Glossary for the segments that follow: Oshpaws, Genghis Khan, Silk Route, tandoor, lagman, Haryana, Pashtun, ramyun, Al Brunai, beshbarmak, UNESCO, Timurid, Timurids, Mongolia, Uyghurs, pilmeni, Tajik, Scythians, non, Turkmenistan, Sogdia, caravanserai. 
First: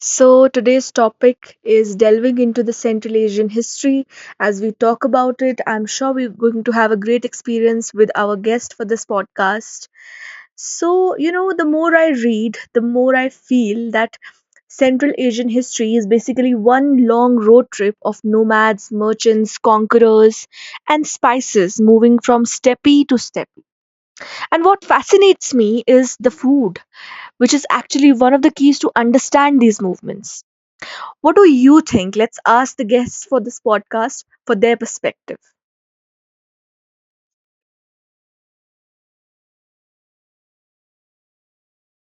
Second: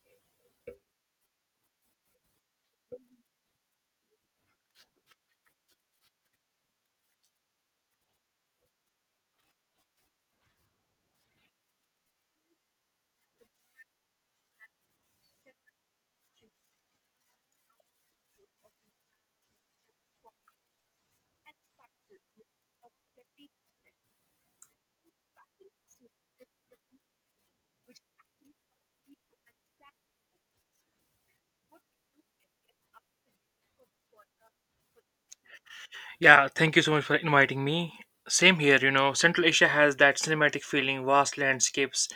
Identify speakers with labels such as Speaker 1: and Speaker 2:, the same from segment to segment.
Speaker 1: So, today's topic is delving into the Central Asian history. As we talk about it, I'm sure we're going to have a great experience with our guest for this podcast. So, you know, the more I read, the more I feel that Central Asian history is basically one long road trip of nomads, merchants, conquerors, and spices moving from steppe to steppe. And what fascinates me is the food, which is actually one of the keys to understand these movements. What do you think? Let's ask the guests for this podcast for their perspective.
Speaker 2: Yeah, thank you so much for inviting me. Same here, Central Asia has that cinematic feeling, vast landscapes,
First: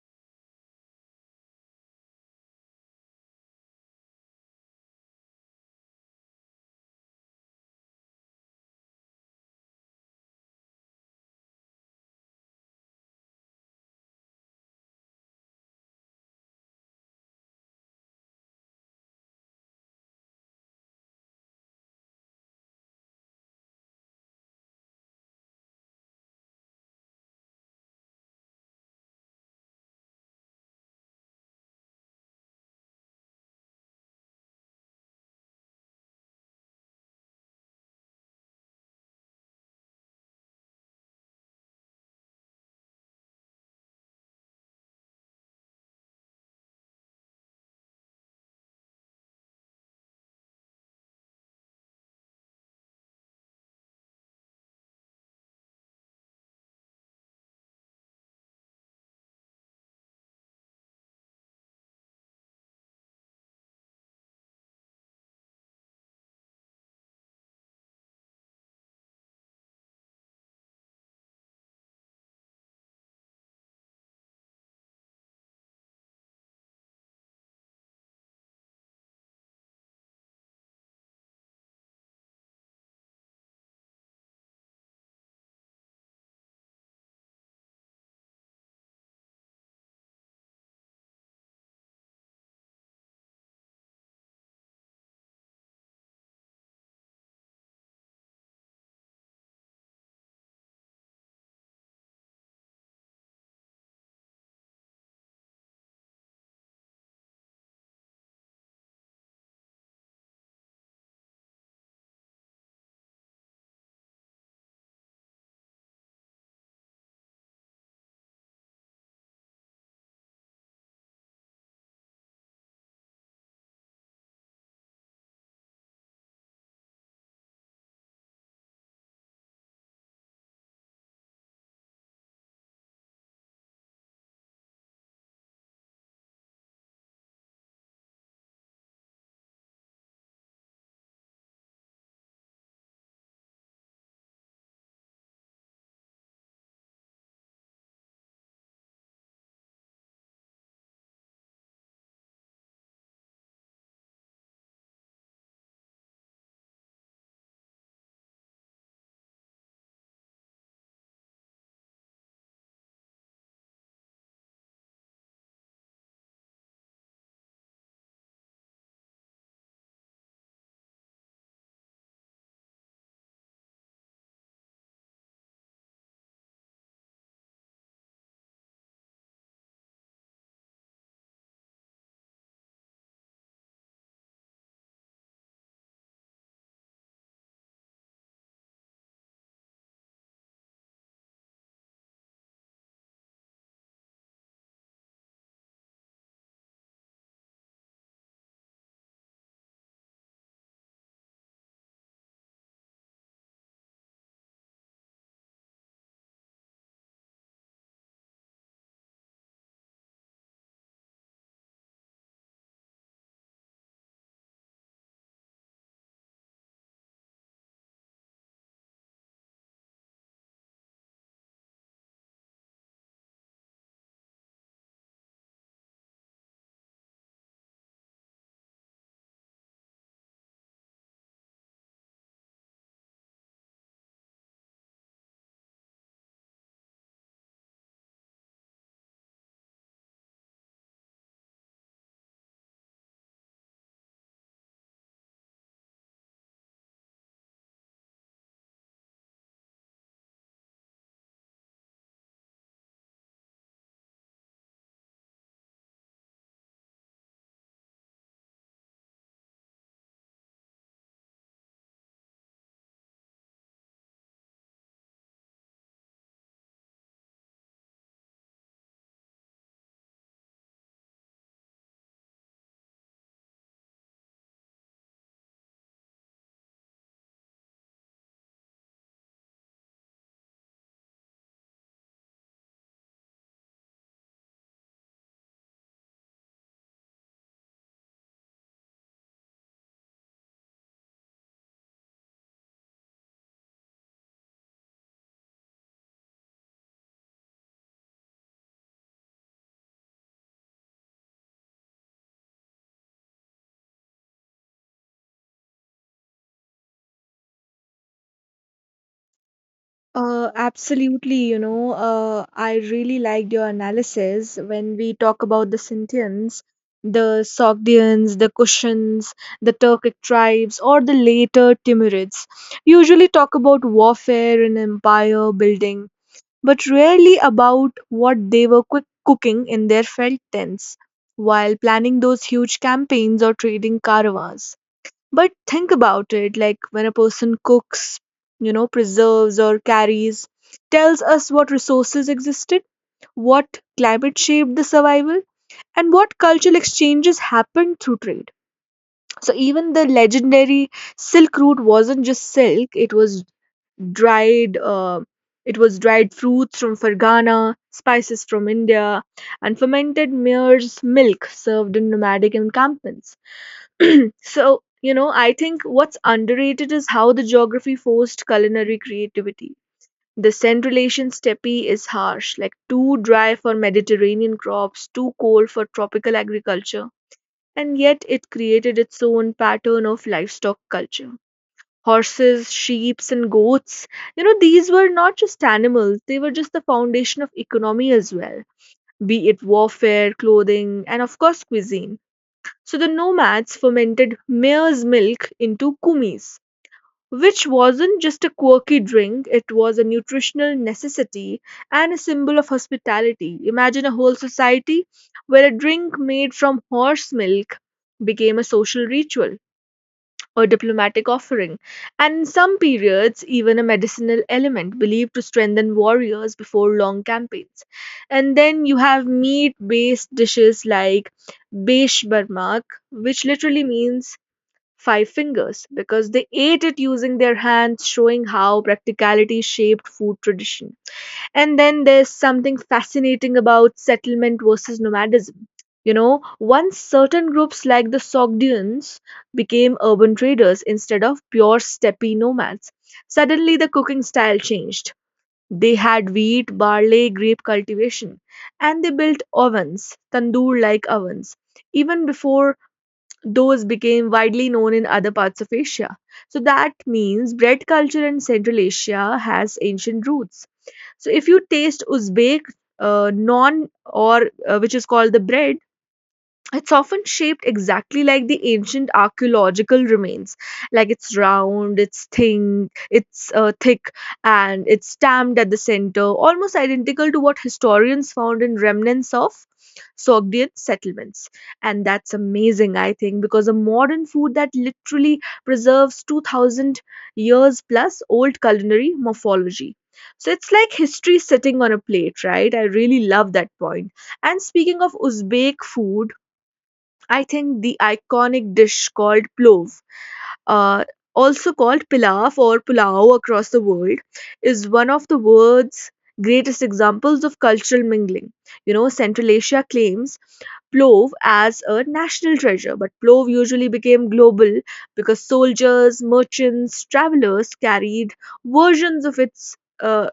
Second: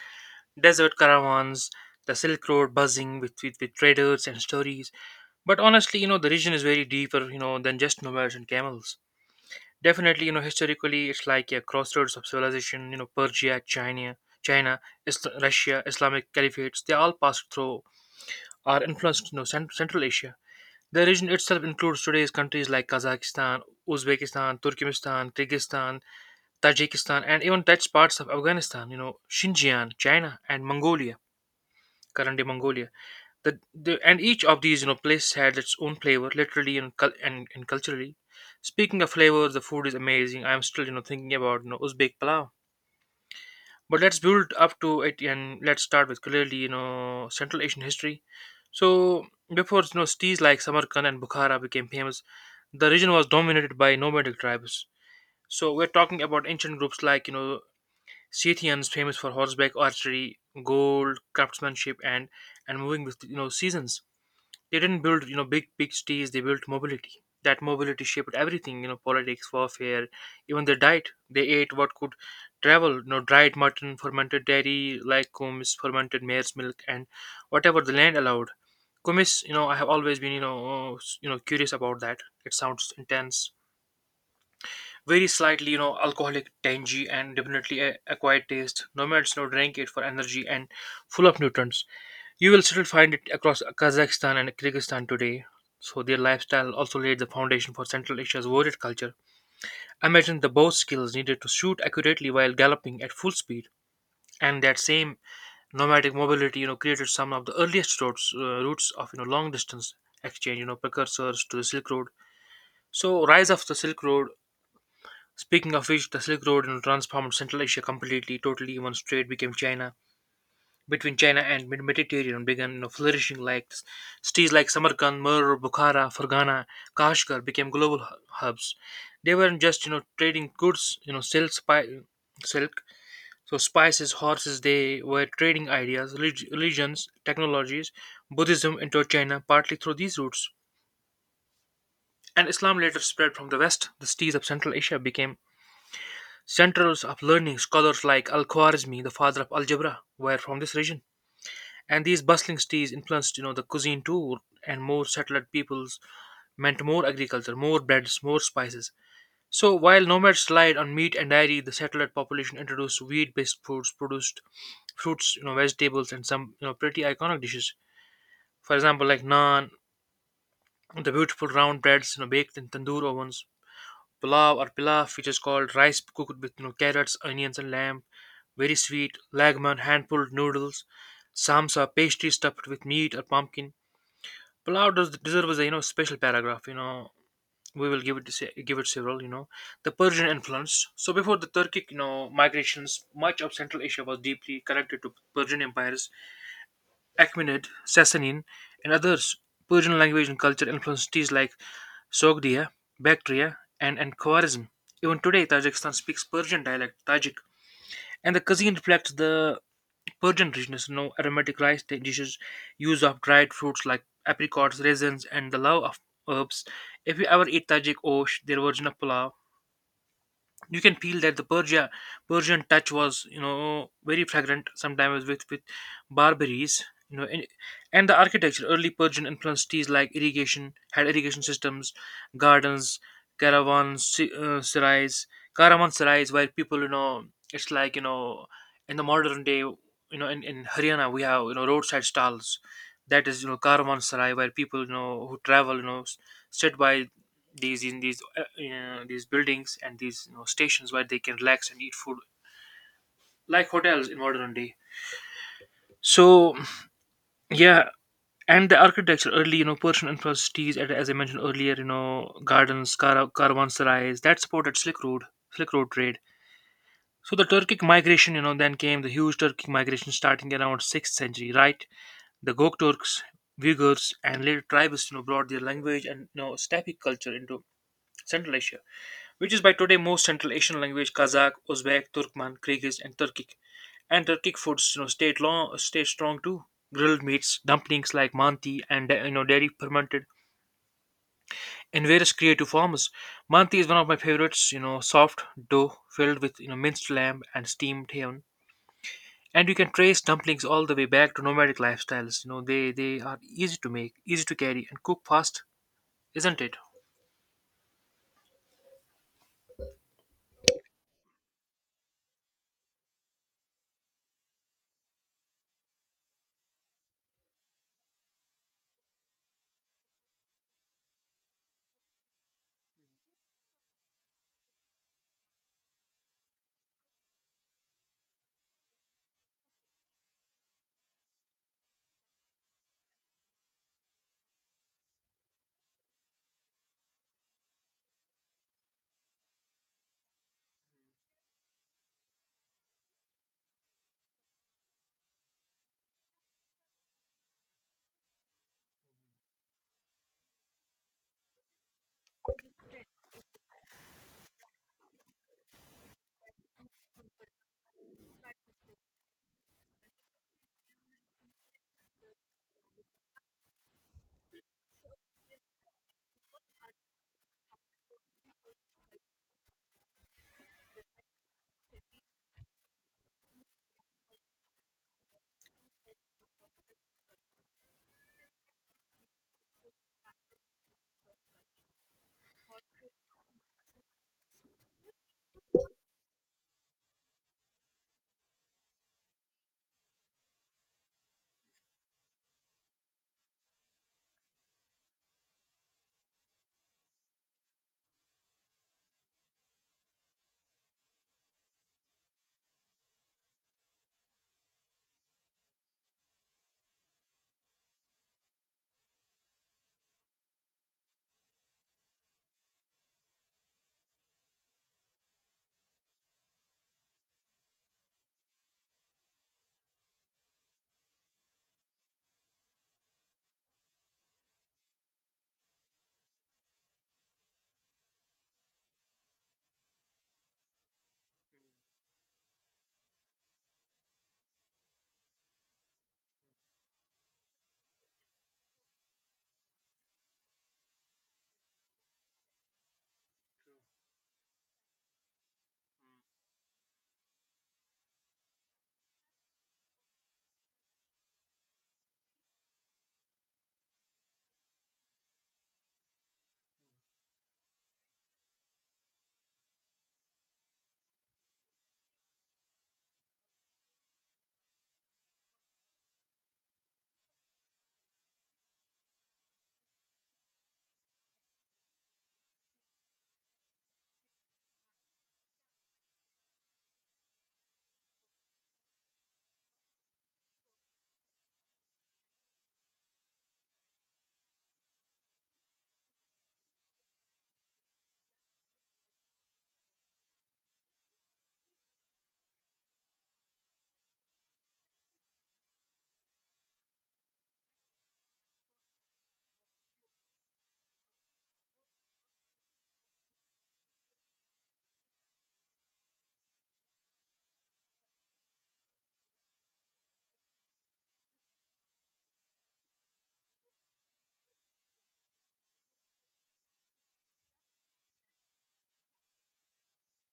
Speaker 2: desert caravans, the Silk Road buzzing with, with traders and stories. But honestly, the region is very deeper, than just nomads and camels. Definitely, historically, it's like a crossroads of civilization, Persia, China, Russia, Islamic caliphates. They all passed through or influenced, Central Asia. The region itself includes today's countries like Kazakhstan, Uzbekistan, Turkmenistan, Kyrgyzstan, Tajikistan, and even touch parts of Afghanistan, Xinjiang, China, and Mongolia, currently Mongolia. And each of these, places had its own flavor, literally and culturally. Speaking of flavors, the food is amazing. I'm still, thinking about, Uzbek palau, but let's build up to it, and let's start with clearly, Central Asian history. So before, cities like Samarkand and Bukhara became famous, the region was dominated by nomadic tribes. So we're talking about ancient groups like, Scythians, famous for horseback archery, gold, craftsmanship, and moving with, seasons. They didn't build, big cities. They built mobility. That mobility shaped everything. You know, politics, warfare, even their diet. They ate what could travel. You know, dried mutton, fermented dairy, like kumis, fermented mare's milk, and whatever the land allowed. Kumis, I have always been, curious about that. It sounds intense. Very slightly, alcoholic, tangy, and definitely a quiet taste. Nomads, drank it for energy and full of nutrients. You will still find it across Kazakhstan and Kyrgyzstan today. So their lifestyle also laid the foundation for Central Asia's warrior culture. Imagine the bow skills needed to shoot accurately while galloping at full speed, and that same nomadic mobility, created some of the earliest routes, routes of, long distance exchange, precursors to the Silk Road. So rise of the Silk Road. Speaking of which, the Silk Road, transformed Central Asia completely, totally. One strait became China between China and Mediterranean began flourishing like cities like Samarkand, Mur, Bukhara, Fergana, Kashgar became global hubs. They weren't just, trading goods, silk, silk, spices, horses. They were trading ideas, religions, technologies. Buddhism entered China partly through these routes, and Islam later spread from the west. The cities of Central Asia became centers of learning. Scholars like Al Khwarizmi, the father of algebra, were from this region. And these bustling cities influenced, the cuisine too, and more settled peoples meant more agriculture, more breads, more spices. So while nomads relied on meat and dairy, the settled population introduced wheat based foods, produced fruits, vegetables, and some, pretty iconic dishes. For example, like naan, the beautiful round breads, baked in tandoor ovens; pulao or pilaf, which is called rice cooked with, carrots, onions and lamb; very sweet lagman, hand pulled noodles; samsa, pastry stuffed with meat or pumpkin. Palau does deserves a, special paragraph. You know we will give it se- give it several. You know, the Persian influence. So before the Turkic, migrations, much of Central Asia was deeply connected to Persian empires. Achaemenid, Sasanian, and others. Persian language and culture influenced cities like Sogdia, Bactria, and Khwarizm. Even today, Tajikistan speaks Persian dialect Tajik, and the cuisine reflects the Persian richness, aromatic rice dishes, use of dried fruits like apricots, raisins, and the love of herbs. If you ever eat tajik osh, their version of pulao, you can feel that Persian touch was, very fragrant sometimes with barberries, you know, and, and the architecture. Early Persian influenced cities like irrigation had irrigation systems, gardens, caravans, sarais, caravan where people, it's like, in the modern day, in Haryana we have, roadside stalls. That is, caravanserai, where people, who travel, sit by these, in these these buildings and these, stations where they can relax and eat food, like hotels in modern day. So yeah, and the architecture, early, Persian influenced cities, and as I mentioned earlier, gardens, caravanserais that supported slick road trade. So the Turkic migration, then came the huge Turkic migration starting around 6th century, right? The Gok Turks, Uyghurs and later tribes, brought their language and, steppe culture into Central Asia, which is by today most Central Asian language: Kazakh, Uzbek, Turkmen, Kyrgyz, and Turkic. And Turkic foods, stayed long, stayed strong too. Grilled meats, dumplings like manti, and, dairy fermented in various creative forms. Manti is one of my favorites. You know, soft dough filled with, minced lamb and steamed ham. And you can trace dumplings all the way back to nomadic lifestyles. You know, they are easy to make, easy to carry, and cook fast, isn't it?
Speaker 1: Absolutely, you know, I really liked your analysis when we talk about the Scythians, the Sogdians, the Kushans, the Turkic tribes, or the later Timurids. Usually talk about warfare and empire building, but rarely about what they were quick cooking in their felt tents while planning those huge campaigns or trading caravans. But think about it, like when a person cooks, you know, preserves or carries, tells us what resources existed, what climate shaped the survival, and what cultural exchanges happened through trade. So even the legendary Silk Route wasn't just silk, it was dried. Uh, dried fruits from Fergana, spices from India, and fermented mare's milk served in nomadic encampments. So, you know, I think what's underrated is how the geography forced culinary creativity. The Centralasian steppe is harsh, like too dry for Mediterranean crops, too cold for tropical agriculture, and yet it created its own pattern of livestock culture. Horses, sheep, and goats, you know, these were not just animals, they were just the foundation of economy as well, be it warfare, clothing, and of course, cuisine. So the nomads fermented mare's milk into kumis, which wasn't just a quirky drink, it was a nutritional necessity and a symbol of hospitality. Imagine a whole society where a drink made from horse milk became a social ritual or diplomatic offering, and in some periods, even a medicinal element believed to strengthen warriors before long campaigns. And then you have meat based dishes like Besh Barmak, which literally means five fingers because they ate it using their hands, showing how practicality shaped food tradition. And then there's something fascinating about settlement versus nomadism. You know, once certain groups like the Sogdians became urban traders instead of pure steppe nomads, suddenly the cooking style changed. They had wheat, barley, grape cultivation, and they built ovens, tandoor like ovens, even before those became widely known in other parts of Asia. So that means bread culture in Central Asia has ancient roots. So if you taste Uzbek non, or which is called the bread, it's often shaped exactly like the ancient archaeological remains. Like it's round, it's thin, it's thick, and it's stamped at the center, almost identical to what historians found in remnants of Sogdian settlements. And that's amazing, I think, because a modern food that literally preserves 2000 years plus old culinary morphology. So it's like history sitting on a plate, right? I really love that point. And speaking of Uzbek food, I think the iconic dish called plov, uh, also called pilaf or pulao across the world, is one of the world's greatest examples of cultural mingling. You know, Central Asia claims Plov as a national treasure, but Plov usually became global because soldiers, merchants, travelers carried versions of its uh,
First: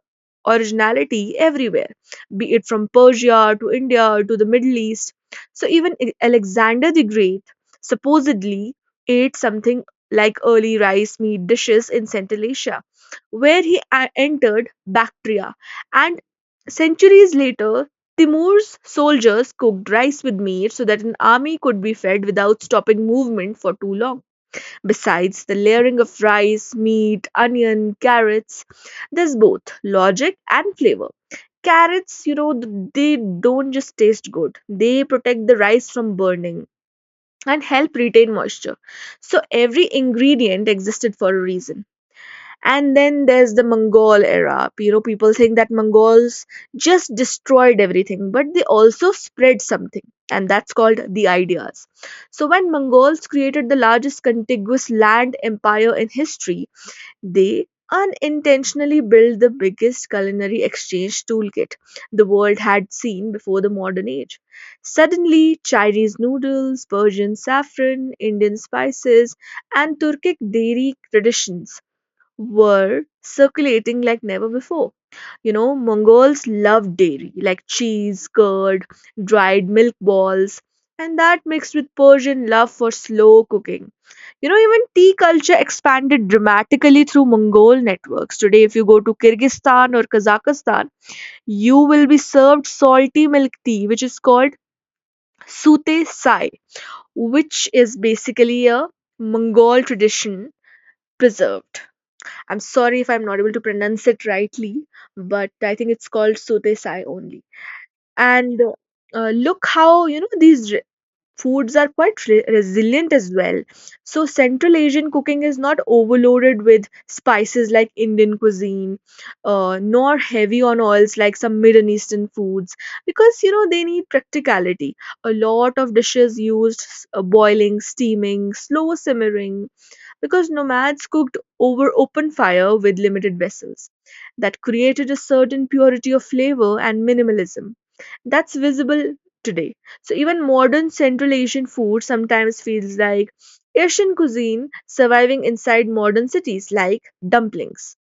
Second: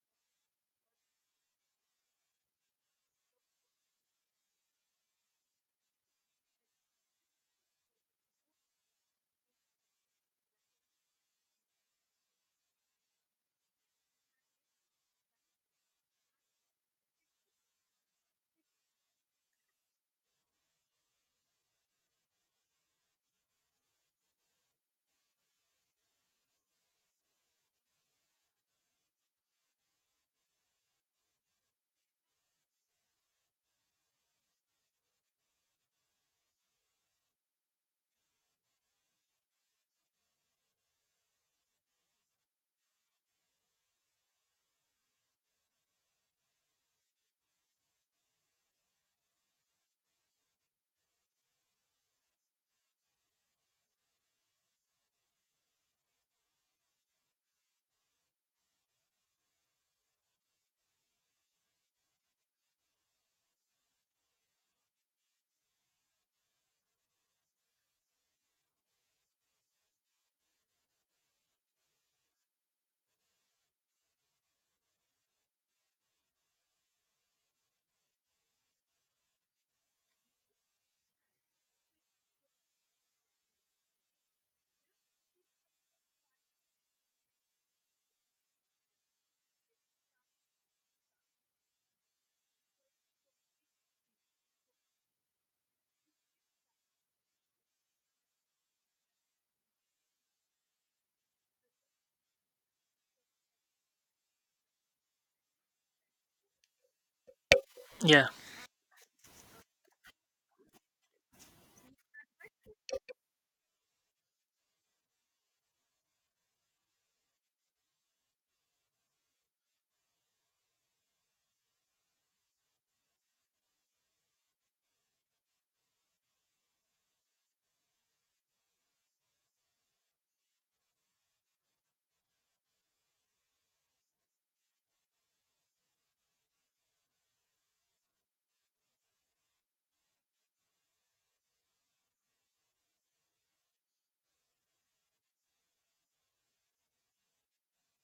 Speaker 1: originality everywhere, be it from Persia to India to the Middle East. So even Alexander the Great supposedly ate something like early rice meat dishes in Central Asia, where he entered Bactria, and centuries later Timur's soldiers cooked rice with meat so that an army could be fed without stopping movement for too long. Besides the layering of rice, meat, onion, carrots, there's both logic and flavor. Carrots, you know, they don't just taste good, they protect the rice from burning and help retain moisture. So every ingredient existed for a reason. And then there's the Mongol era. You know, people think that Mongols just destroyed everything, but they also spread something, and that's called the ideas. So, when Mongols created the largest contiguous land empire in history, they unintentionally built the biggest culinary exchange toolkit the world had seen before the modern age. Suddenly, Chinese noodles, Persian saffron, Indian spices, and Turkic dairy traditions were circulating like never before. You know, Mongols loved dairy, like cheese, curd, dried milk balls, and that mixed with Persian love for slow cooking. You know, even tea culture expanded dramatically through Mongol networks. Today, if you go to Kyrgyzstan or Kazakhstan, you will be served salty milk tea, which is called sute sai, which is basically a Mongol tradition preserved. I'm sorry if I'm not able to pronounce it rightly, but I think it's called sotesai only.
Speaker 2: Yeah.
Speaker 1: And look how, you know, these foods are quite resilient as well. So Central Asian cooking is not overloaded with spices like Indian cuisine, nor heavy on oils like some Middle Eastern foods, because you know they need practicality. A lot of dishes used boiling, steaming, slow simmering, because nomads cooked over open fire with limited vessels. That created a certain purity of flavor and minimalism that's visible today. So even modern Central Asian food sometimes feels like Asian cuisine surviving inside modern cities like dumplings,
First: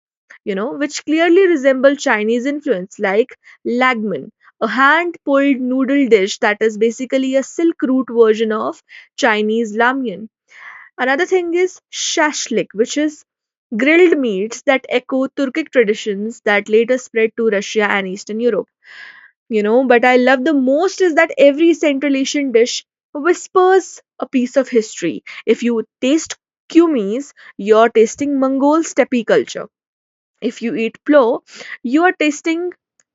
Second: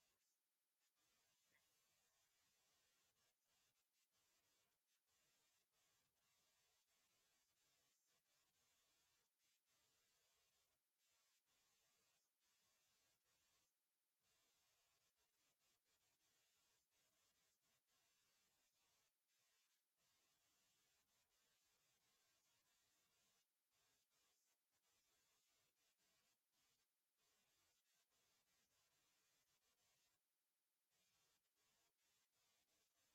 Speaker 1: you know, which clearly resemble Chinese influence like lagman, a hand-pulled noodle dish that is basically a silk root version of Chinese ramyun. Another thing is shashlik, which is grilled meats that echo Turkic traditions that later spread to Russia and Eastern Europe. You know, but I love the most is that every Central Asian dish whispers a piece of history. If you taste kumis, you're tasting Mongol steppe culture. If you eat plo, you are tasting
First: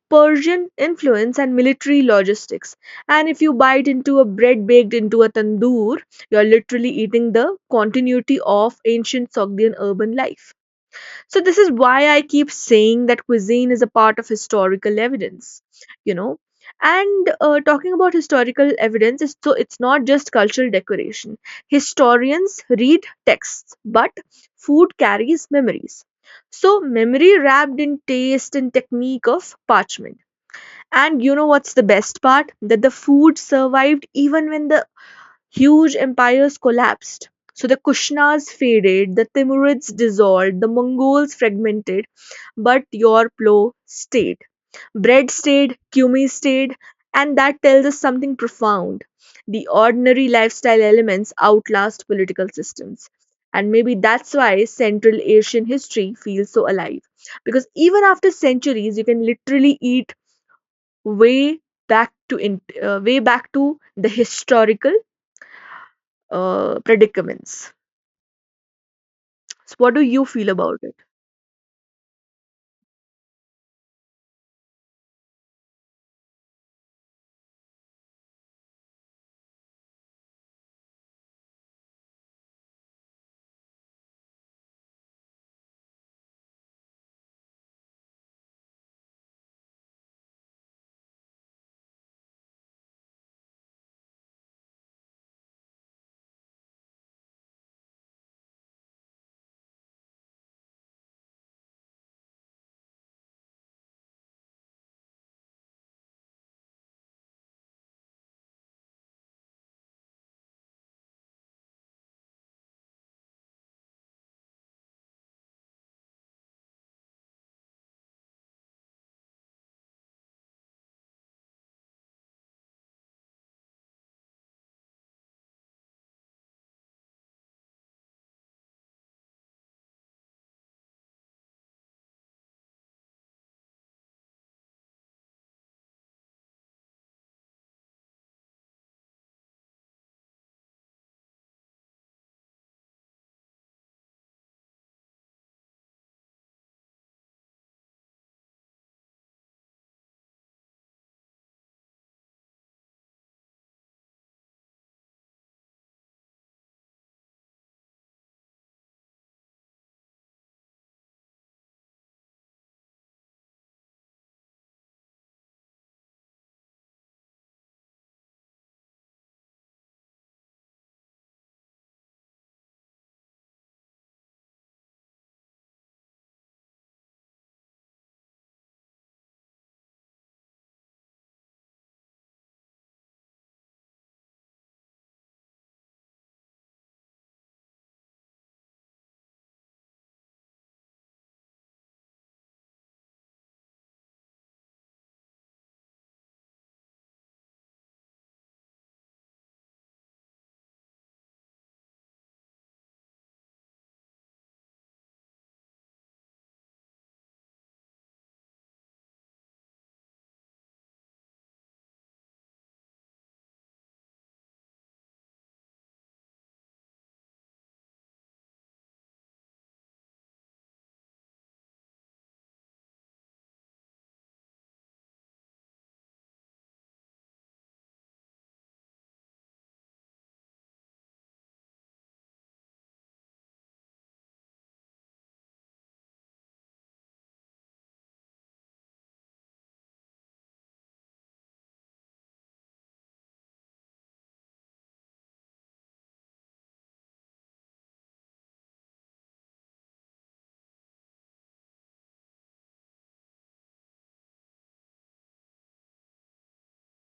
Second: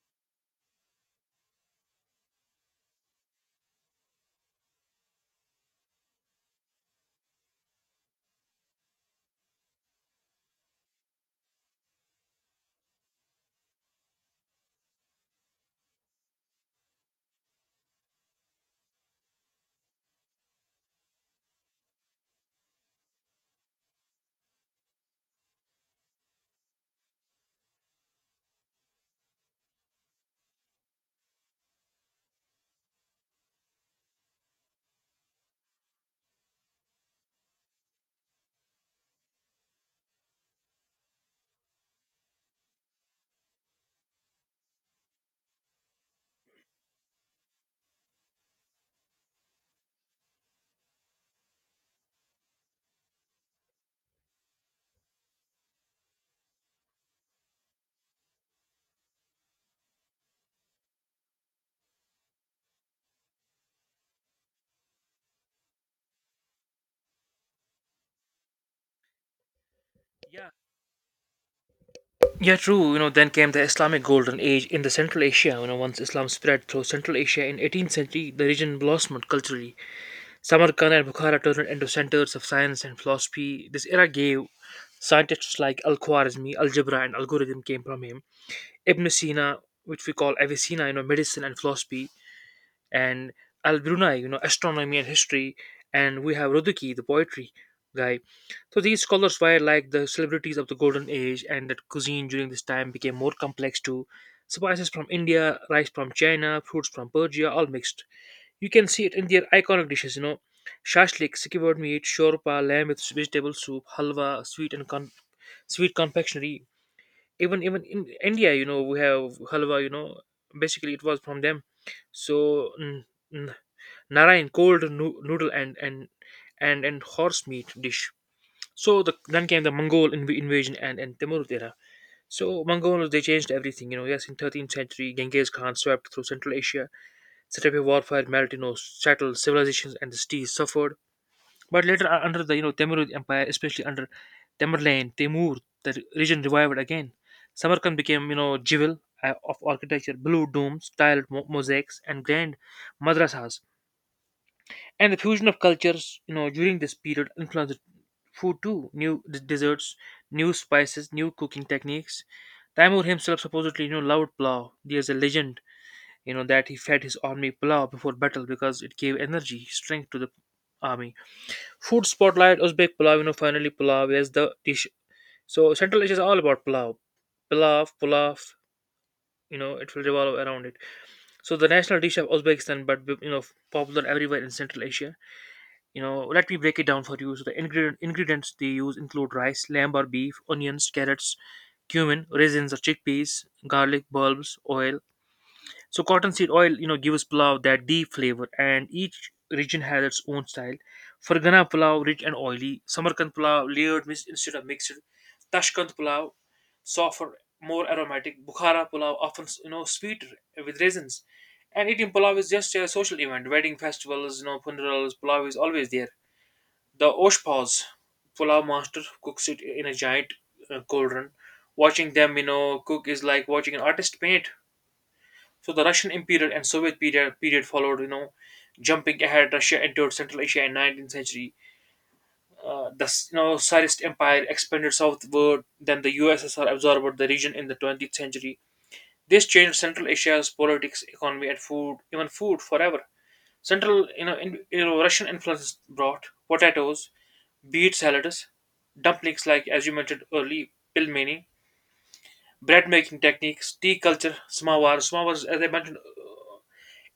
Speaker 1: Persian influence and military logistics. And if you bite into a bread baked into a tandoor, you're literally eating the continuity of ancient Sogdian urban life. So, this is why I keep saying that cuisine is a part of historical evidence, you know. And talking about historical evidence, it's not just cultural decoration. Historians read texts, but food carries memories. So, memory wrapped in taste and technique of parchment. And you know what's the best part? That the food survived even when the huge empires collapsed. So the Kushnas faded, the Timurids dissolved, the Mongols fragmented, but your plow stayed. Bread stayed, cumi stayed, and that tells us something profound. The ordinary lifestyle elements outlast political systems. And maybe that's why Central Asian history feels so alive. Because even after centuries, you can literally eat way way back to the historical predicaments. So what do you feel about it?
Speaker 2: Yeah, true. You know, then came the Islamic Golden Age in the Central Asia. You know, once Islam spread through Central Asia in 18th century, the region blossomed culturally. Samarkand and Bukhara turned into centers of science and philosophy. This era gave scientists like Al-Khwarizmi, algebra, and algorithm came from him; Ibn Sina, which we call Avicenna, medicine and philosophy; and Al Brunai, astronomy and history; and we have Roduki, the poetry guy. So these scholars were like the celebrities of the golden age, and that cuisine during this time became more complex too. Spices from India, rice from China, fruits from Persia, all mixed. You can see it in their iconic dishes, shashlik, secured meat; shorpa, lamb with vegetable soup; halwa, sweet confectionery. Even in India, we have halwa. You know, basically it was from them. So n- Narayan, noodle and, and horse meat dish. So then came the invasion and Timurid era. So Mongols, they changed everything. You know, yes, in 13th century, Genghis Khan swept through Central Asia, set up a warfare, melted, settled civilizations, and the cities suffered. But later, under the, Timurid Empire, especially under Tamerlane, Timur, the region revived again. Samarkand became, jewel, of architecture, blue domes, tiled mosaics, and grand madrasas. And the fusion of cultures, during this period influenced food too. New desserts, new spices, new cooking techniques. Timur himself supposedly, loved plow. There's a legend, that he fed his army plow before battle because it gave energy, strength to the army. Food spotlight: Uzbek pulav, finally pulav is the dish. So Central Asia is all about pulav, pulav, pulav. You know, it will revolve around it. So the national dish of Uzbekistan, but, popular everywhere in Central Asia. You know, let me break it down for you. So the ingredients they use include rice, lamb or beef, onions, carrots, cumin, raisins or chickpeas, garlic bulbs, oil, so cottonseed oil, gives pulao that deep flavor, and each region has its own style. Fargana pulao, rich and oily. Samarkand pulao, layered instead of mixed. Tashkent pulao, softer, more aromatic. Bukhara pulao, often, sweeter with raisins. And eating pulao is just a social event. Wedding festivals, funerals, pulao is always there. The Oshpaws, pulao master, cooks it in a giant, cauldron. Watching them, cook is like watching an artist paint. So the Russian Imperial and Soviet period followed. You know, jumping ahead, Russia entered Central Asia in 19th century. The, Tsarist Empire expanded southward. Then the USSR absorbed the region in the 20th century. This changed Central Asia's politics, economy, and food, even food, forever. Central, you know, in, Russian influence brought potatoes, beet salads, dumplings, like as you mentioned early, pilmeni, bread making techniques, tea culture, samowar. Samowar, as I mentioned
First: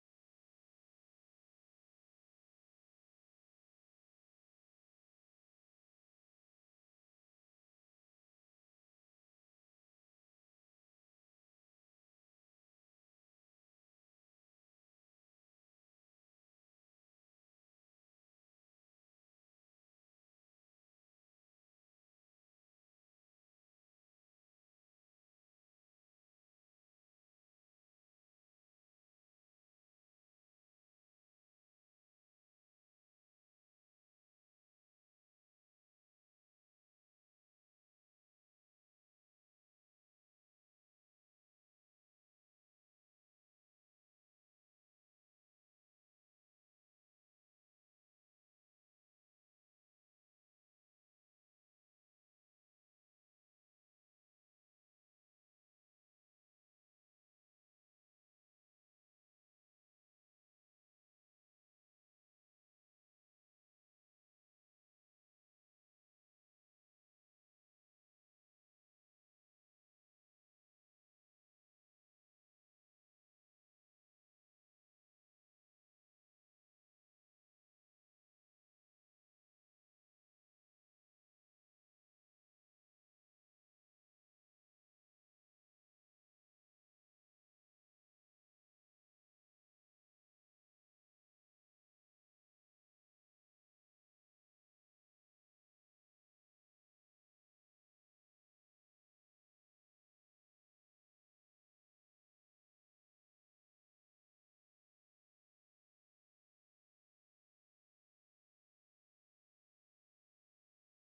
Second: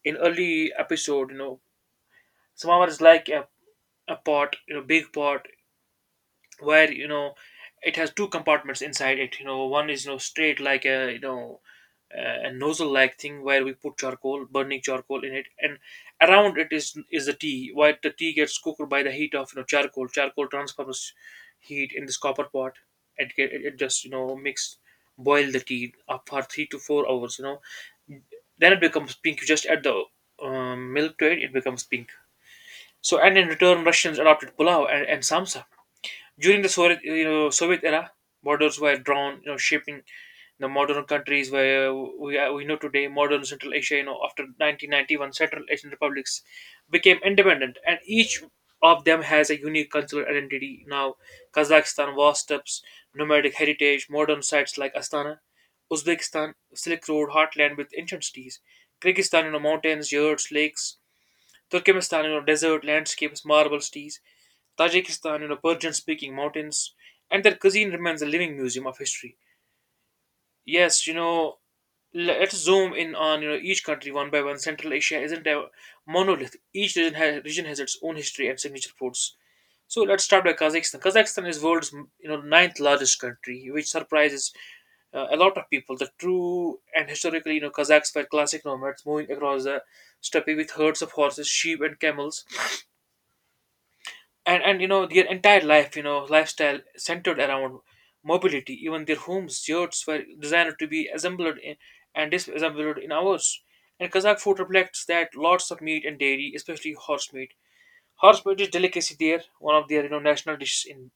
Speaker 2: in early episode, samovar is like a pot, big pot where, it has two compartments inside it. One is, straight like a, a nozzle like thing where we put charcoal, burning charcoal in it. And around it is the tea, where the tea gets cooked by the heat of, charcoal. Charcoal transfers heat in this copper pot. It just, makes, boil the tea up for three to four hours. Then it becomes pink, you just add the milk to it, it becomes pink. So and in return, Russians adopted pulao and Samsa. During the Soviet era, borders were drawn, shaping the modern countries where we know today, modern Central Asia, after 1991, Central Asian republics became independent, and each of them has a unique cultural identity. Now, Kazakhstan, vast steppes, nomadic heritage, modern sites like Astana. Uzbekistan, Silk Road, heartland with ancient cities. Kyrgyzstan, mountains, yurts, lakes. Turkmenistan, desert landscapes, marble cities. Tajikistan, Persian-speaking mountains. And their cuisine remains a living museum of history. Yes, let's zoom in on, each country one by one. Central Asia isn't a monolith. Each region has its own history and signature foods. So let's start by Kazakhstan. Kazakhstan is world's, ninth largest country, which surprises a lot of people. The true and historically, Kazakhs were classic nomads moving across the steppe with herds of horses, sheep, and camels. And , their entire life, lifestyle centered around mobility. Even their homes, yurts, were designed to be assembled in, and disassembled in hours. And Kazakh food reflects that, lots of meat and dairy, especially horse meat. Horse meat is delicacy there. One of their, national dishes in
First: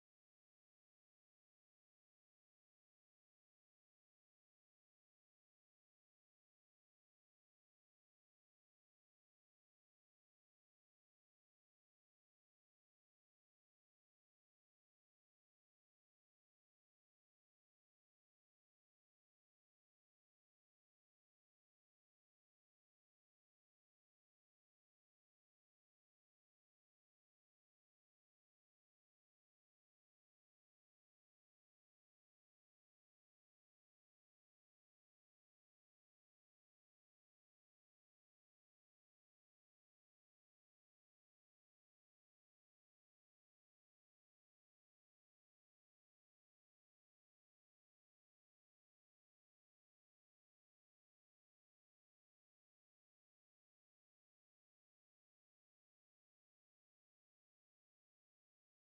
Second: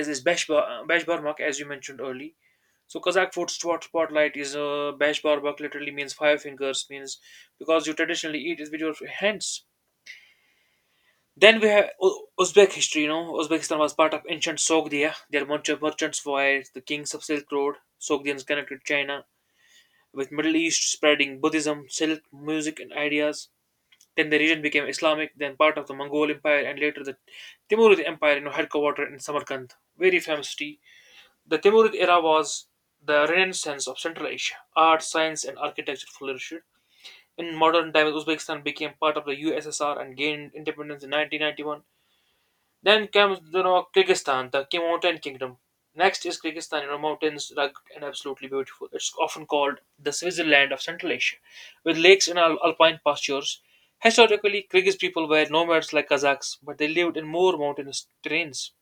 Speaker 2: is this beshbarmak, as you mentioned early. So Kazakh food spotlight is beshbarmak, literally means five fingers, means because you traditionally eat it with your hands. Then we have Uzbek history. You know, Uzbekistan was part of ancient Sogdia. Their merchants voyage, the kings of Silk Road. Sogdians connected China with Middle East, spreading Buddhism, silk, music, and ideas. Then the region became Islamic, then part of the Mongol Empire, and later the Timurid Empire, you know, headquartered in Samarkand, very famous city. The Timurid era was the renaissance of Central Asia. Art, science, and architecture flourished. In modern times, Uzbekistan became part of the USSR and gained independence in 1991. Then comes, Kyrgyzstan, the mountain kingdom. Next is Kyrgyzstan, mountains, rugged and absolutely beautiful. It's often called the Switzerland of Central Asia, with lakes and alpine pastures. Historically, Kyrgyz people were nomads like Kazakhs, but they lived in more mountainous terrains.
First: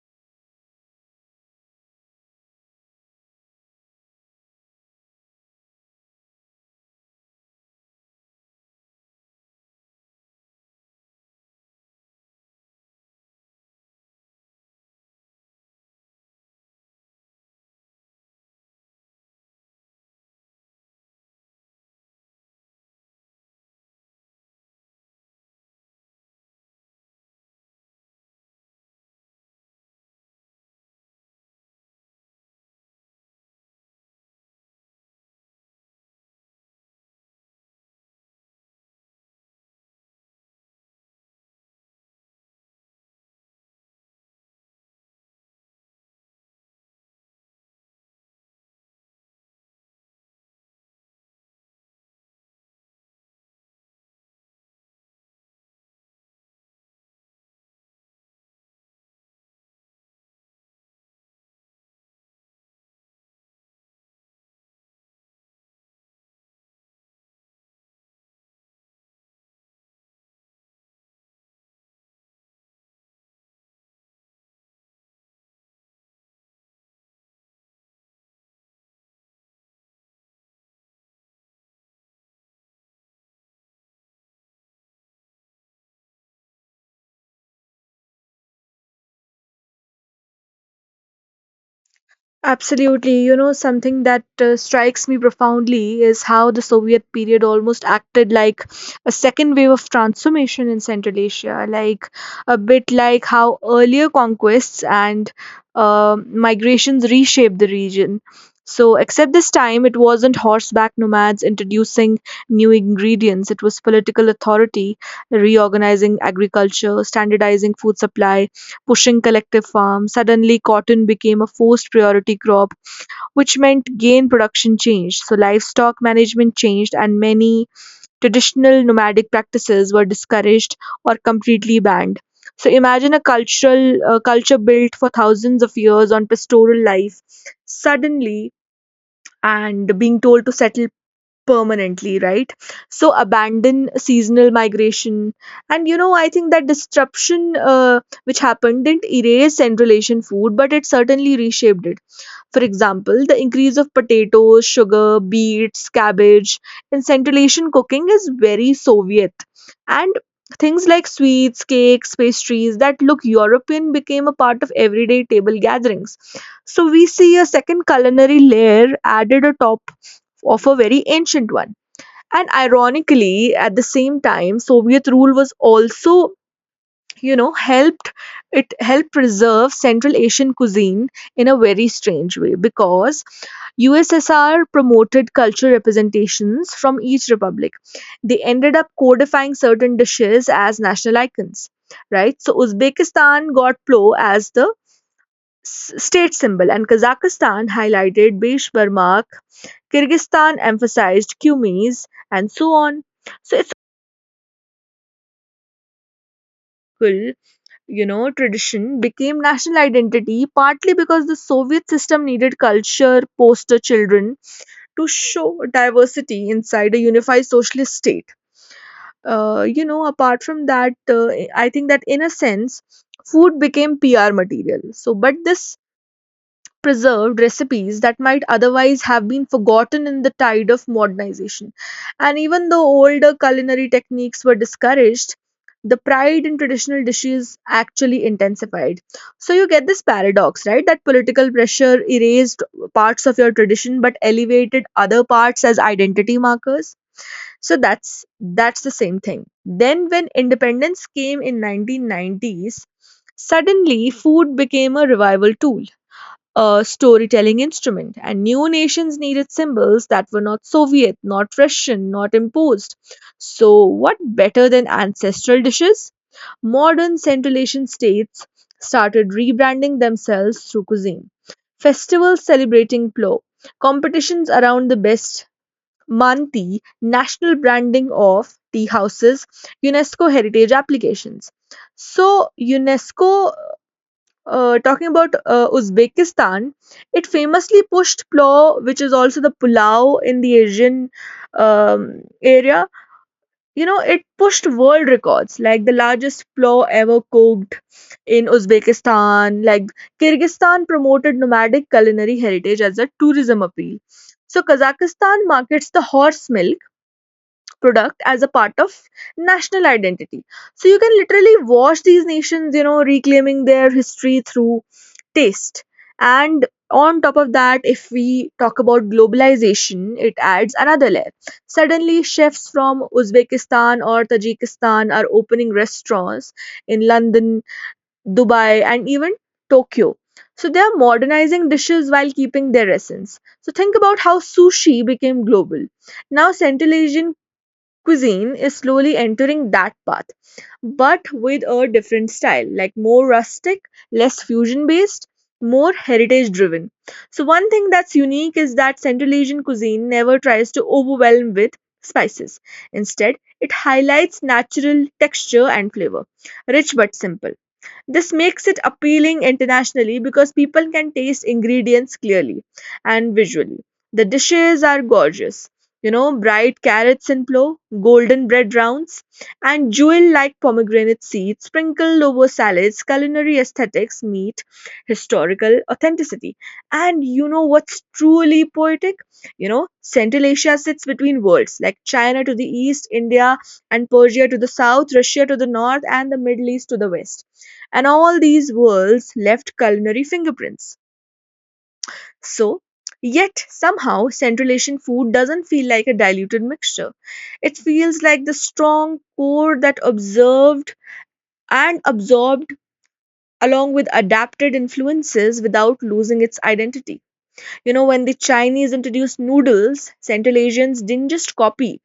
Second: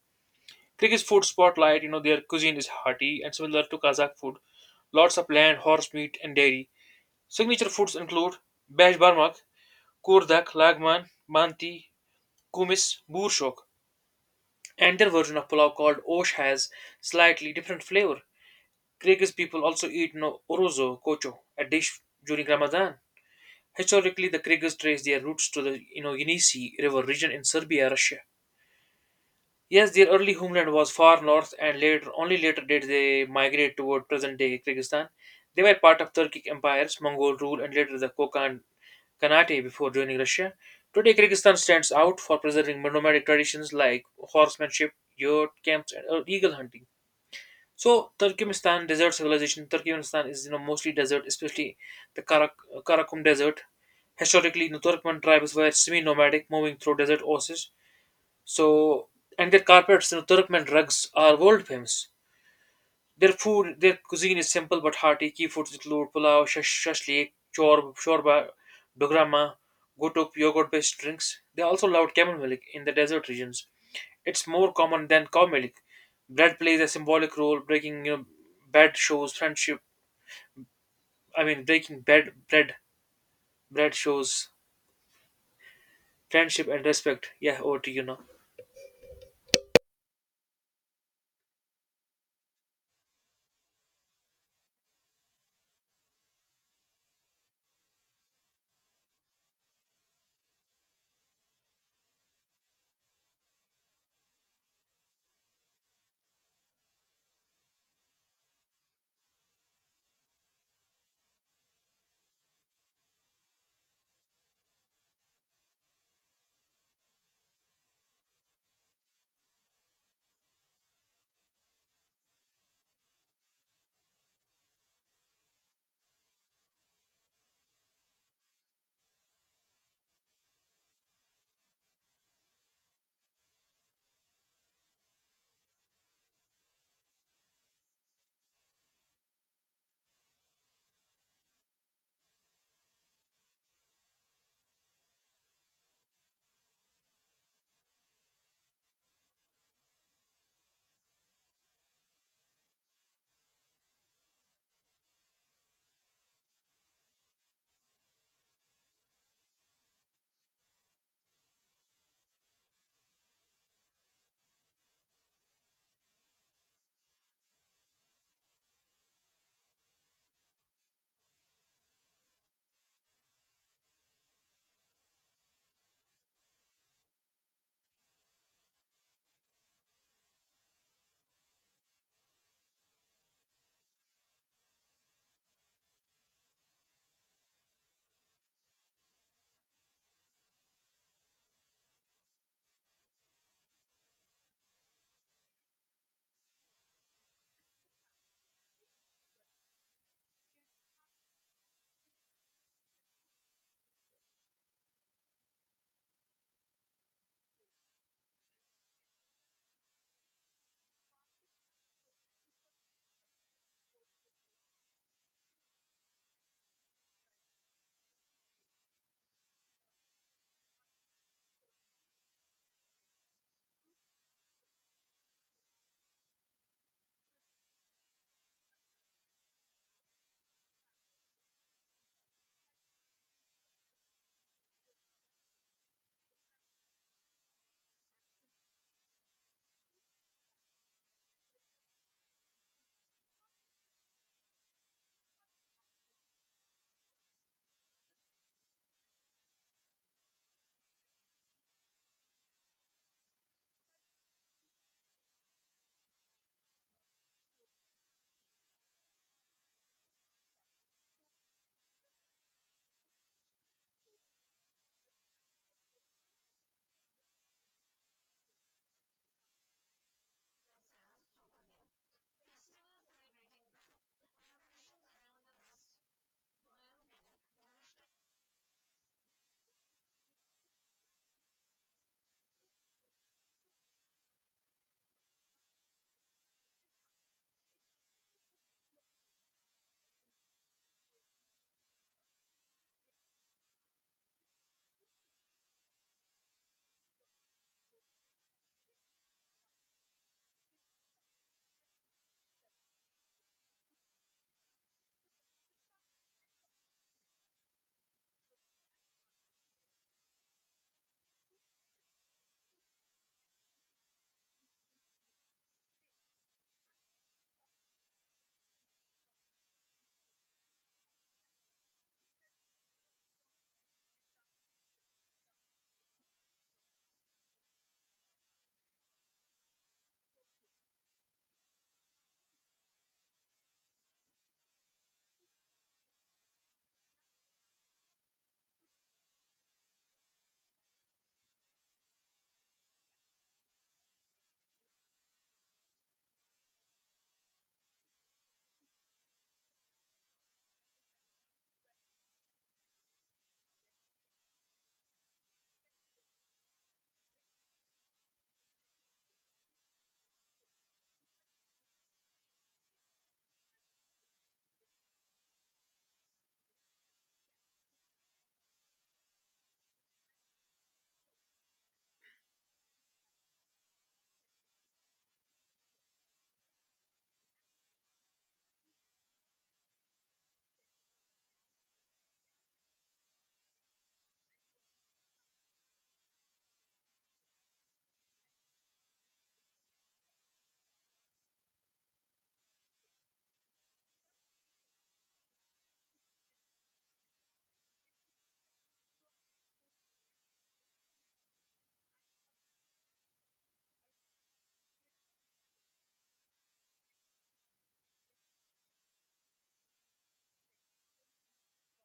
Speaker 2: Kyrgyz food spotlight, their cuisine is hearty and similar to Kazakh food. Lots of land, horse meat, and dairy. Signature foods include beshbarmak, kurdak, lagman, manti, kumis, burshok. And their version of pulao called osh has slightly different flavor. Kyrgyz people also eat no orozo kocho, a dish during Ramadan. Historically, the Kyrgyz trace their roots to the Yenisei River region in Serbia, Russia. Yes, their early homeland was far north, and later, only later did they migrate toward present-day Kyrgyzstan. They were part of Turkic empires, Mongol rule, and later the Kokand Khanate before joining Russia. Today, Kyrgyzstan stands out for preserving nomadic traditions like horsemanship, yurt camps, and eagle hunting. So, Turkmenistan, desert civilization. Turkmenistan is, mostly desert, especially the Karakum Desert. Historically, the Turkmen tribes were semi-nomadic, moving through desert oases. So, and their carpets, you know, Turkmen rugs are world famous. Their food, their cuisine is simple but hearty. Key foods include pulao, shashlik, shorba, dograma, gotuk, yogurt-based drinks. They also allowed camel milk in the desert regions. It's more common than cow milk. Bread plays a symbolic role, breaking bad shows friendship. I mean, breaking bad bread bread shows friendship and respect. Yeah, over to you now.
Speaker 1: Absolutely. You know, something that strikes me profoundly is how the Soviet period almost acted like a second wave of transformation in Central Asia, like a bit like how earlier conquests and migrations reshaped the region. So, except this time, it wasn't horseback nomads introducing new ingredients. It was political authority reorganizing agriculture, standardizing food supply, pushing collective farms. Suddenly, cotton became a forced priority crop, which meant gain production changed. So, livestock management changed, and many traditional nomadic practices were discouraged or completely banned. So, imagine a cultural culture built for thousands of years on pastoral life, suddenly and being told to settle permanently, right? So abandon seasonal migration. And you know, I think that disruption which happened didn't erase Central Asian food, but it certainly reshaped it. For example, the increase of potatoes, sugar, beets, cabbage in Central Asian cooking is very Soviet. And things like sweets, cakes, pastries that look European became a part of everyday table gatherings. So we see a second culinary layer added atop of a very ancient one. And ironically, at the same time, Soviet rule was also, you know, helped it helped preserve Central Asian cuisine in a very strange way because USSR promoted cultural representations from each republic. They ended up codifying certain dishes as national icons, right? So Uzbekistan got plo as the state symbol, and Kazakhstan highlighted Beshbarmak, Kyrgyzstan emphasized Kumis, and so on. So it's cool, you know, tradition became national identity partly because the Soviet system needed culture, poster children to show diversity inside a unified socialist state. You know, apart from that, I think that in a sense, food became PR material. So, but this preserved recipes that might otherwise have been forgotten in the tide of modernization. And even though older culinary techniques were discouraged, the pride in traditional dishes actually intensified. So you get this paradox, right? That political pressure erased parts of your tradition but elevated other parts as identity markers. So that's the same thing. Then when independence came in 1990s, suddenly food became a revival tool, a storytelling instrument, and new nations needed symbols that were not Soviet, not Russian, not imposed. So, what better than ancestral dishes? Modern Central Asian states started rebranding themselves through cuisine. Festivals celebrating plo, competitions around the best manti, national branding of tea houses, UNESCO heritage applications. So, UNESCO talking about Uzbekistan, it famously pushed plow, which is also the pulao in the Asian area. You know, it pushed world records, like the largest plow ever cooked in Uzbekistan. Like Kyrgyzstan promoted nomadic culinary heritage as a tourism appeal. So Kazakhstan markets the horse milk product as a part of national identity. So you can literally watch these nations, you know, reclaiming their history through taste. And on top of that, if we talk about globalization, it adds another layer. Suddenly, chefs from Uzbekistan or Tajikistan are opening restaurants in London, Dubai, and even Tokyo. So they are modernizing dishes while keeping their essence. So think about how sushi became global. Now, Central Asian cuisine is slowly entering that path, but with a different style, like more rustic, less fusion based, more heritage driven. So, one thing that's unique is that Central Asian cuisine never tries to overwhelm with spices. Instead, it highlights natural texture and flavor, rich but simple. This makes it appealing internationally because people can taste ingredients clearly and visually. The dishes are gorgeous. You know, bright carrots in plow, golden bread rounds, and jewel like pomegranate seeds sprinkled over salads, culinary aesthetics meet historical authenticity. And you know what's truly poetic? You know, Central Asia sits between worlds like China to the east, India and Persia to the south, Russia to the north, and the Middle East to the west and all these worlds left culinary fingerprints. So, yet somehow Central Asian food doesn't feel like a diluted mixture. It feels like the strong core that observed and absorbed along with adapted influences without losing its identity. You know, when the Chinese introduced noodles, Central Asians didn't just copy.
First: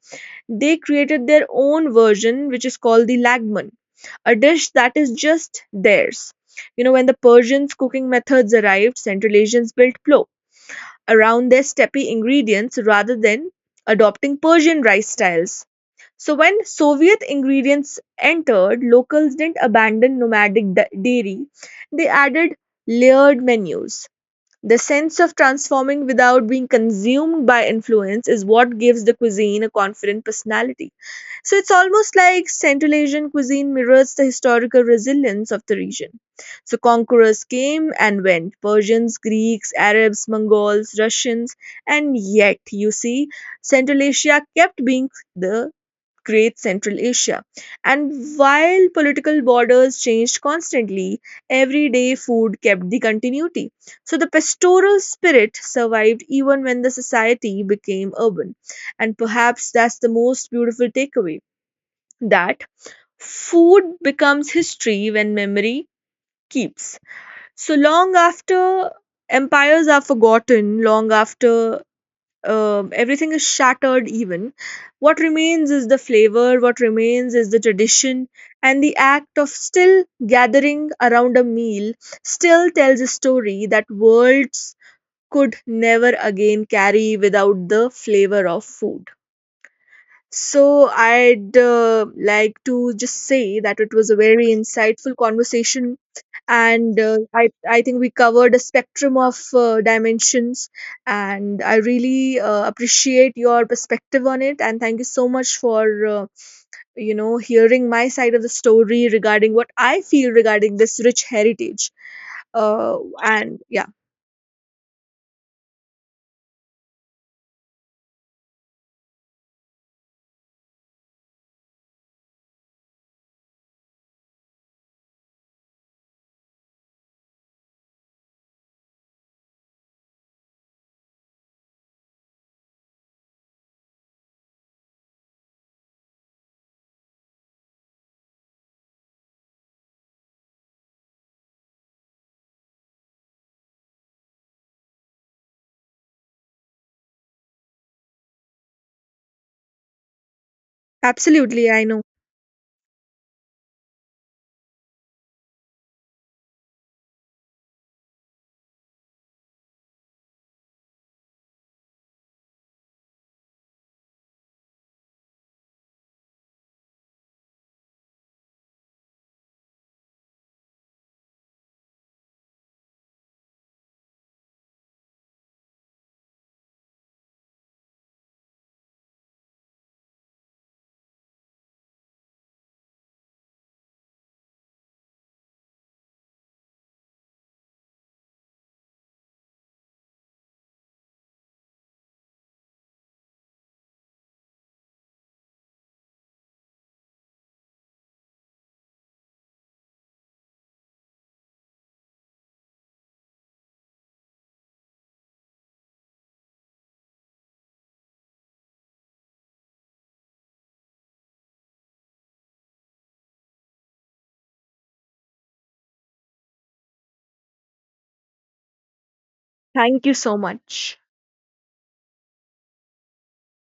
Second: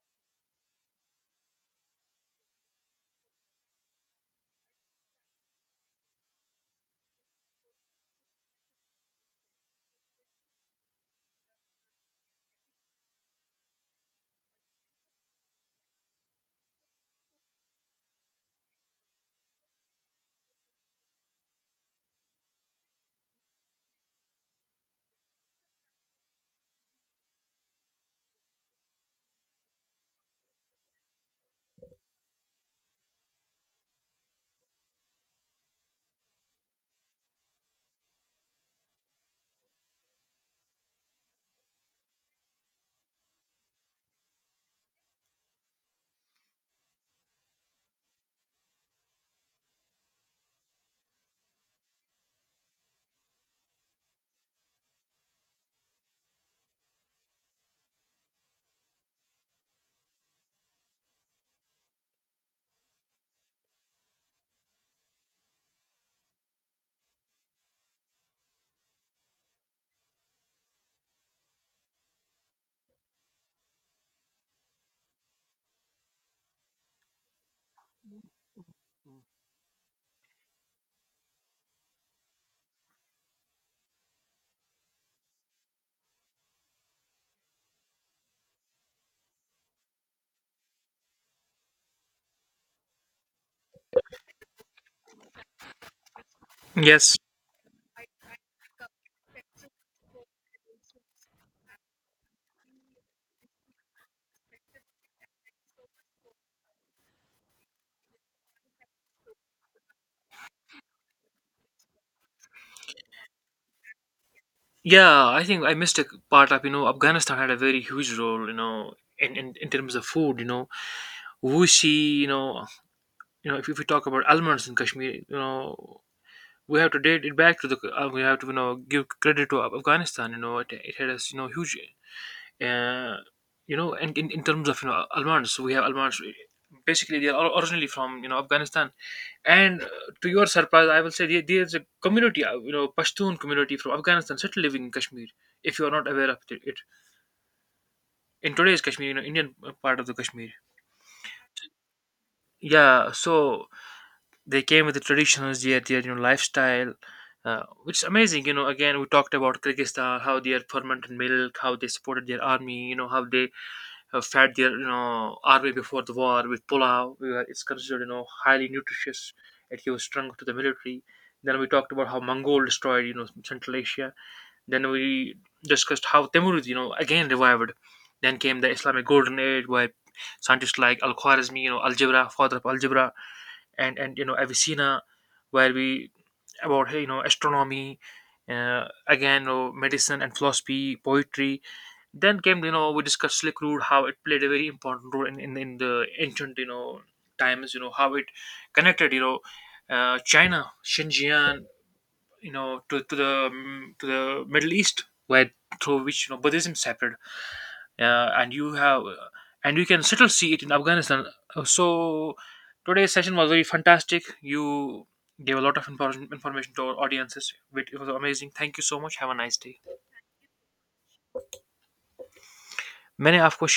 Speaker 1: They created their own version, which is called the lagman, a dish that is just theirs. You know, when the Persians' cooking methods arrived, Central Asians built plo around their steppe ingredients rather than adopting Persian rice styles. So, when Soviet ingredients entered, locals didn't abandon nomadic dairy, they added layered menus. The sense of transforming without being consumed by influence is what gives the cuisine a confident personality. So it's almost like Central Asian cuisine mirrors the historical resilience of the region. So conquerors came and went, Persians, Greeks, Arabs, Mongols, Russians, and yet, you see, Central Asia kept being the Great Central Asia. And while political borders changed constantly, everyday food kept the continuity. So the pastoral spirit survived even when the society became urban. And perhaps that's the most beautiful takeaway, that food becomes history when memory keeps. So long after empires are forgotten, long after everything is shattered, even what remains is the flavor, what remains is the tradition, and the act of still gathering around a meal still tells a story that words could never again carry without the flavor of food. So I'd like to just say that it was a very insightful conversation, and
Speaker 2: Yes.
Speaker 1: I think we covered a spectrum of dimensions, and I really appreciate your perspective on it, and thank you so much for hearing my side of the story regarding what I feel regarding this rich heritage. And yeah,
Speaker 2: Yeah, I think I missed a part of, Afghanistan had a very huge role you know, in terms of food, wushi. You know, if we talk about almonds in Kashmir, we have to date it back to the, we have to, give credit to Afghanistan. You know, it had a, huge uh, you know, and in terms of, almonds, we have almonds, basically they are originally from, Afghanistan. And to your surprise, I will say there's a community, Pashtun community from Afghanistan still living in Kashmir. If you are not aware of it, in today's Kashmir, you know, Indian part of the Kashmir.
Speaker 1: absolutely, I know.
Speaker 2: Yeah, so they came with the traditions, yeah, their, lifestyle, which is amazing. You know, again we talked about Kyrgyzstan, how they had fermented milk, how they supported their army, you know, how they fed their, army before the war with pulao, where it's considered, highly nutritious. It gives strength to the military. Then we talked about how Mongol destroyed, Central Asia. Then we discussed how Timurids, you know, again revived. Then came the Islamic golden age, where scientists like al-Khwarizmi, you know, algebra, father of algebra, and , Avicenna, where we about hey, you know, astronomy, again, you know, medicine and philosophy, poetry. Then came, you know, we discussed Silk Road, how it played a very important role in the ancient, times. You know how it connected China, Xinjiang, you know, to to the Middle East, where through which, you know, Buddhism separated and you have, and you can still see it in Afghanistan. So today's session was very fantastic. You gave a lot of important information to our audiences, it was amazing. Thank you so much, have a nice day.
Speaker 1: Thank you so much.
Speaker 2: मैंने आपको